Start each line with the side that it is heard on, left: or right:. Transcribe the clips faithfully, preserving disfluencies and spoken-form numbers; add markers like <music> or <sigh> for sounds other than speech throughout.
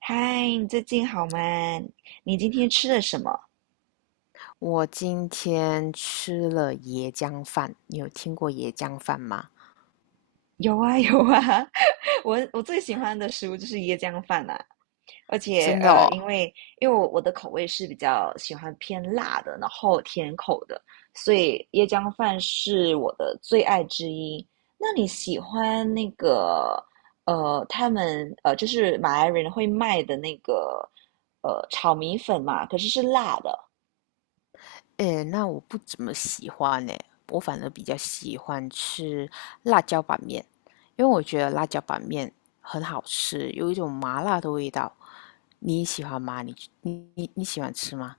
right: 嗨，你最近好吗？你今天吃了什么？
left: 我今天吃了椰浆饭，你有听过椰浆饭吗？
right: 有啊，有啊，<laughs> 我我最喜欢的食物就是椰浆饭啦、而且
left: 真的哦？
right: 呃，因为因为我我的口味是比较喜欢偏辣的，然后甜口的，所以椰浆饭是我的最爱之一。那你喜欢那个呃，他们呃，就是马来人会卖的那个呃炒米粉嘛？可是是辣的。
left: 诶，那我不怎么喜欢诶，我反而比较喜欢吃辣椒板面，因为我觉得辣椒板面很好吃，有一种麻辣的味道。你喜欢吗？你你你你喜欢吃吗？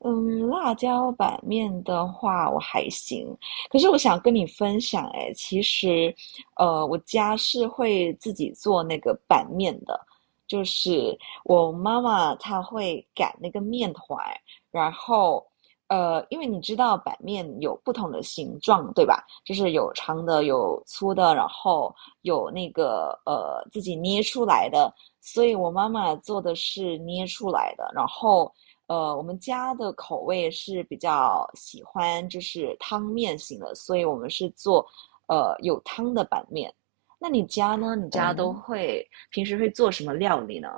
right: 嗯，辣椒板面的话，我还行。可是我想跟你分享，哎，其实，呃，我家是会自己做那个板面的，就是我妈妈她会擀那个面团，然后，呃，因为你知道板面有不同的形状，对吧？就是有长的，有粗的，然后有那个呃自己捏出来的，所以我妈妈做的是捏出来的，然后。呃，我们家的口味是比较喜欢就是汤面型的，所以我们是做呃有汤的板面。那你家呢？你家都
left: 嗯。
right: 会平时会做什么料理呢？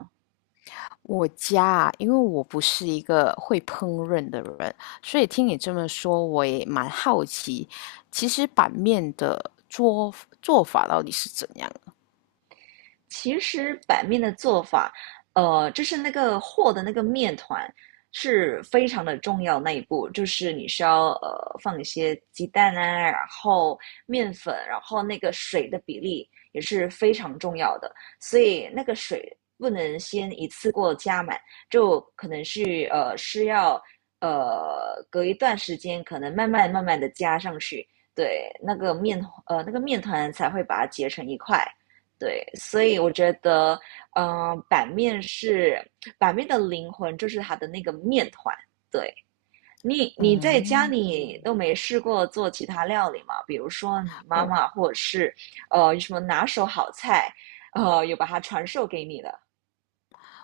left: 我家啊，因为我不是一个会烹饪的人，所以听你这么说，我也蛮好奇，其实板面的做做法到底是怎样的。
right: 其实板面的做法，呃，就是那个和的那个面团是非常的重要那一步，就是你需要呃放一些鸡蛋啊，然后面粉，然后那个水的比例也是非常重要的，所以那个水不能先一次过加满，就可能是呃是要呃隔一段时间，可能慢慢慢慢的加上去，对，那个面呃那个面团才会把它结成一块。对，所以我觉得，嗯，呃版面是版面的灵魂，就是它的那个面团。对，你，你在家
left: 嗯，
right: 里都没试过做其他料理吗？比如说你妈
left: 我
right: 妈，或者是呃有什么拿手好菜，呃有把它传授给你的。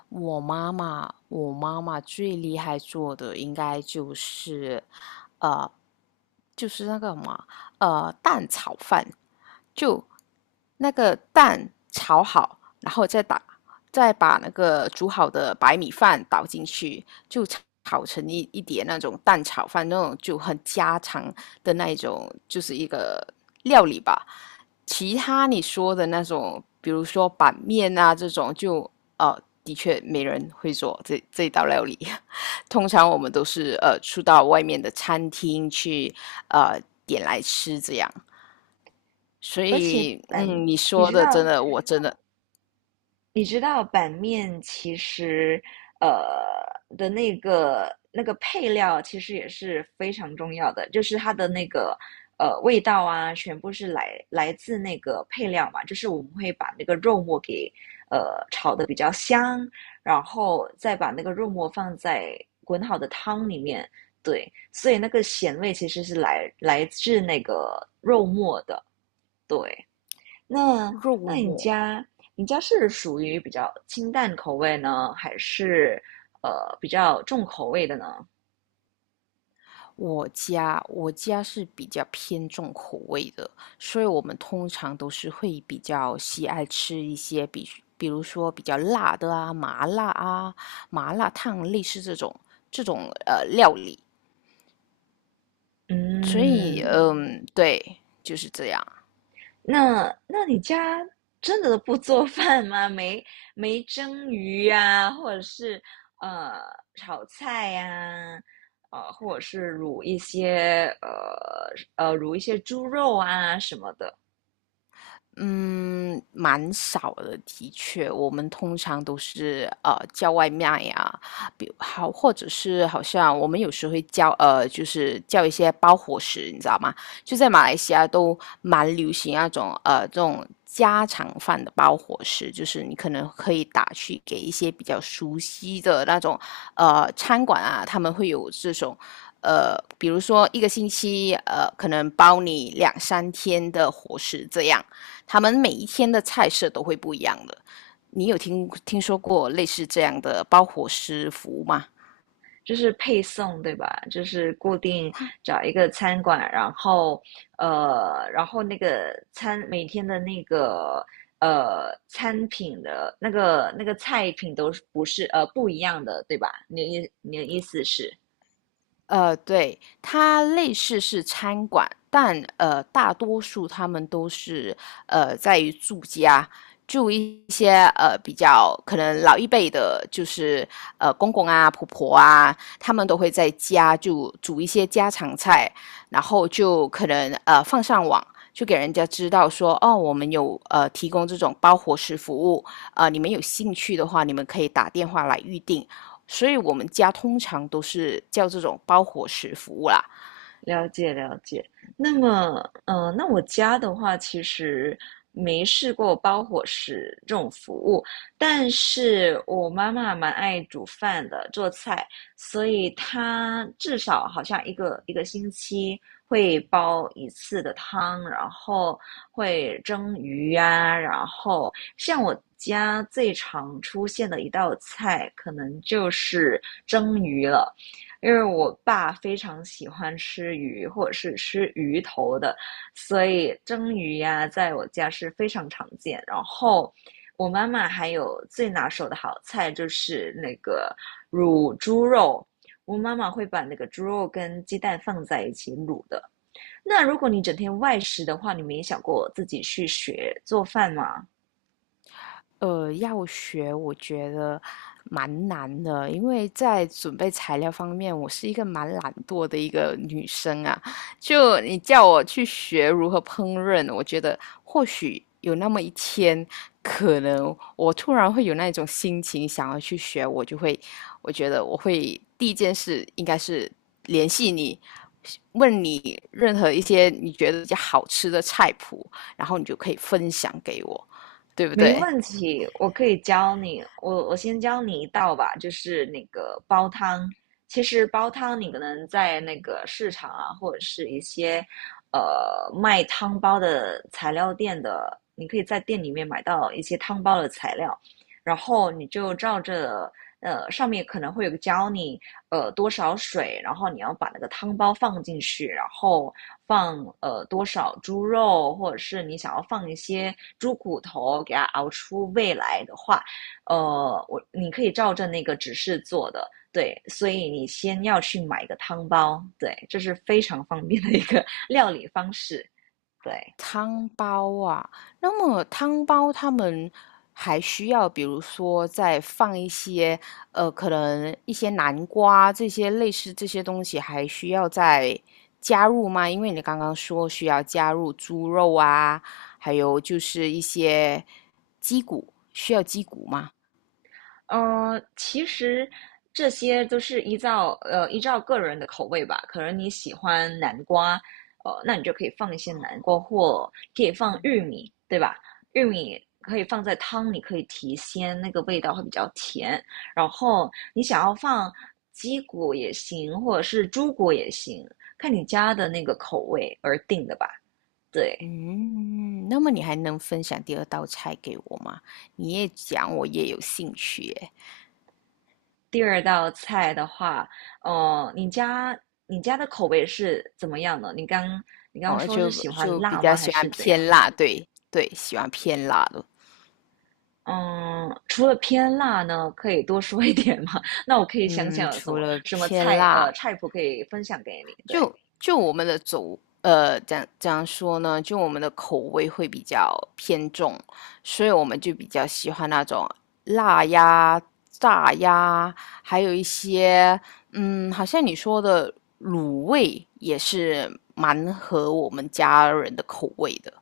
left: 我妈妈，我妈妈最厉害做的应该就是，呃，就是那个什么，呃，蛋炒饭。就那个蛋炒好，然后再打，再把那个煮好的白米饭倒进去，就炒成一一碟那种蛋炒饭，那种就很家常的那一种，就是一个料理吧。其他你说的那种，比如说板面啊这种，就呃，的确没人会做这这一道料理。<laughs> 通常我们都是呃出到外面的餐厅去呃点来吃这样。所
right: 而且
left: 以，
right: 本，
left: 嗯，你
right: 你
left: 说
right: 知
left: 的真
right: 道
left: 的，我真的
right: 你知道板面其实，呃的那个那个配料其实也是非常重要的，就是它的那个呃味道啊，全部是来来自那个配料嘛，就是我们会把那个肉末给呃炒的比较香，然后再把那个肉末放在滚好的汤里面，对，所以那个咸味其实是来来自那个肉末的，对。那
left: 肉
right: 那你
left: 末。
right: 家你家是属于比较清淡口味呢，还是呃比较重口味的呢？
left: 我家我家是比较偏重口味的，所以我们通常都是会比较喜爱吃一些比，比如说比较辣的啊，麻辣啊，麻辣烫类似这种这种呃料理。所以，
right: 嗯，
left: 嗯，对，就是这样。
right: 那那你家真的不做 <laughs> 饭吗？没没蒸鱼呀、啊或者是呃炒菜呀，呃，或者是卤一些呃呃卤一些猪肉啊什么的，
left: 嗯，蛮少的，的确，我们通常都是呃叫外卖呀，比好或者是好像我们有时会叫呃就是叫一些包伙食，你知道吗？就在马来西亚都蛮流行那种呃这种家常饭的包伙食，就是你可能可以打去给一些比较熟悉的那种呃餐馆啊，他们会有这种。呃，比如说一个星期，呃，可能包你两三天的伙食这样，他们每一天的菜色都会不一样的。你有听听说过类似这样的包伙食服务吗？
right: 就是配送，对吧？就是固定
left: 它
right: 找一个餐馆，然后呃，然后那个餐每天的那个呃餐品的那个那个菜品都是不是呃不一样的，对吧？你的意你的意思是，
left: 呃，对，它类似是餐馆，但呃，大多数他们都是呃在于住家，住一些呃比较可能老一辈的，就是呃公公啊、婆婆啊，他们都会在家就煮一些家常菜，然后就可能呃放上网。就给人家知道说，哦，我们有呃提供这种包伙食服务，呃，你们有兴趣的话，你们可以打电话来预定。所以我们家通常都是叫这种包伙食服务啦。
right: 了解了解。那么，呃，那我家的话，其实没试过包伙食这种服务，但是我妈妈蛮爱煮饭的，做菜，所以她至少好像一个一个星期会煲一次的汤，然后会蒸鱼啊，然后像我家最常出现的一道菜，可能就是蒸鱼了。因为我爸非常喜欢吃鱼，或者是吃鱼头的，所以蒸鱼呀、在我家是非常常见。然后我妈妈还有最拿手的好菜就是那个卤猪肉，我妈妈会把那个猪肉跟鸡蛋放在一起卤的。那如果你整天外食的话，你没想过自己去学做饭吗？
left: 呃，要学我觉得蛮难的，因为在准备材料方面，我是一个蛮懒惰的一个女生啊。就你叫我去学如何烹饪，我觉得或许有那么一天，可能我突然会有那种心情想要去学，我就会，我觉得我会第一件事应该是联系你，问你任何一些你觉得比较好吃的菜谱，然后你就可以分享给我，对不
right: 没
left: 对？
right: 问题，我可以教你。我我先教你一道吧，就是那个煲汤。其实煲汤你可能在那个市场啊，或者是一些呃卖汤包的材料店的，你可以在店里面买到一些汤包的材料，然后你就照着呃，上面可能会有个教你，呃，多少水，然后你要把那个汤包放进去，然后放呃多少猪肉，或者是你想要放一些猪骨头，给它熬出味来的话，呃，我你可以照着那个指示做的，对，所以你先要去买一个汤包，对，这是非常方便的一个 <laughs> 料理方式，对。
left: 汤包啊，那么汤包他们还需要，比如说再放一些，呃，可能一些南瓜这些类似这些东西，还需要再加入吗？因为你刚刚说需要加入猪肉啊，还有就是一些鸡骨，需要鸡骨吗？
right: 呃，其实这些都是依照呃依照个人的口味吧。可能你喜欢南瓜，呃，那你就可以放一些南瓜，或可以放玉米，对吧？玉米可以放在汤里，可以提鲜，那个味道会比较甜。然后你想要放鸡骨也行，或者是猪骨也行，看你家的那个口味而定的吧。对。
left: 嗯，那么你还能分享第二道菜给我吗？你也讲，我也有兴趣耶。
right: 第二道菜的话，呃，你家你家的口味是怎么样的？你刚你刚
left: 哦，
right: 说是
left: 就
right: 喜欢
left: 就比
right: 辣
left: 较
right: 吗？还
left: 喜欢
right: 是怎样？
left: 偏辣，对对，喜欢偏辣的。
right: 嗯，除了偏辣呢，可以多说一点吗？<laughs> 那我可以想
left: 嗯，
right: 想有什
left: 除
right: 么
left: 了
right: 什么
left: 偏
right: 菜，呃，
left: 辣，
right: 菜谱可以分享给你。对，
left: 就就我们的走，呃，怎样怎样说呢？就我们的口味会比较偏重，所以我们就比较喜欢那种辣呀、炸呀，还有一些，嗯，好像你说的卤味也是蛮合我们家人的口味的。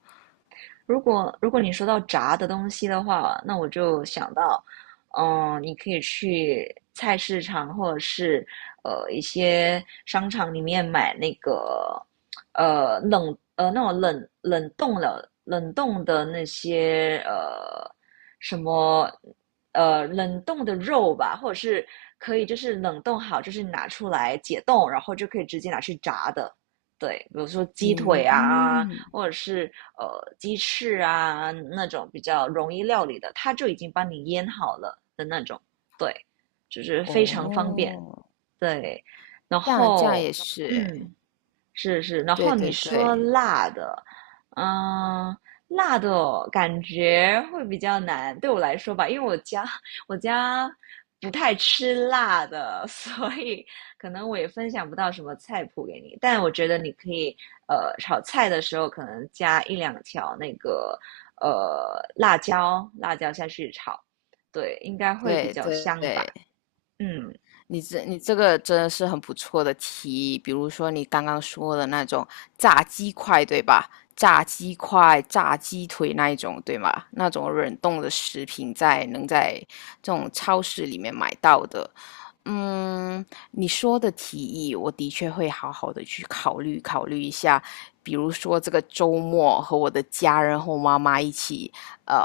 right: 如果如果你说到炸的东西的话，那我就想到，嗯、你可以去菜市场或者是呃一些商场里面买那个呃冷呃那种冷冷冻的冷冻的那些呃什么呃冷冻的肉吧，或者是可以就是冷冻好，就是拿出来解冻，然后就可以直接拿去炸的。对，比如说鸡腿啊，
left: 嗯，
right: 或者是呃鸡翅啊那种比较容易料理的，它就已经帮你腌好了的那种，对，就是非常方便，
left: 哦。
right: 对。然
left: 这样这样
right: 后，
left: 也是哎，
right: 嗯，是是，然
left: 对
right: 后你
left: 对
right: 说
left: 对
right: 辣的，嗯，辣的感觉会比较难，对我来说吧，因为我家我家不太吃辣的，<laughs> 所以可能我也分享不到什么菜谱给你。但我觉得你可以，呃，炒菜的时候可能加一两条那个呃辣椒，辣椒下去炒，对，应该会比
left: 对
right: 较香
left: 对，
right: 吧。嗯，
left: 你这你这个真的是很不错的提议，比如说你刚刚说的那种炸鸡块，对吧？炸鸡块、炸鸡腿那一种，对吗？那种冷冻的食品在能在这种超市里面买到的。嗯，你说的提议，我的确会好好的去考虑考虑一下。比如说这个周末和我的家人和我妈妈一起，呃，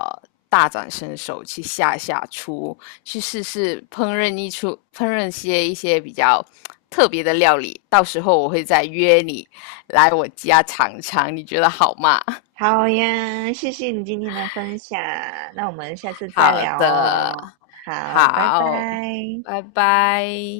left: 大展身手去下下厨，去试试烹饪一出烹饪些一些比较特别的料理，到时候我会再约你来我家尝尝，你觉得好吗？
right: 好呀，谢谢你今天的分享，那我们下次
left: <laughs>
right: 再
left: 好
right: 聊
left: 的，
right: 哦。好，拜拜。
left: 好，拜拜。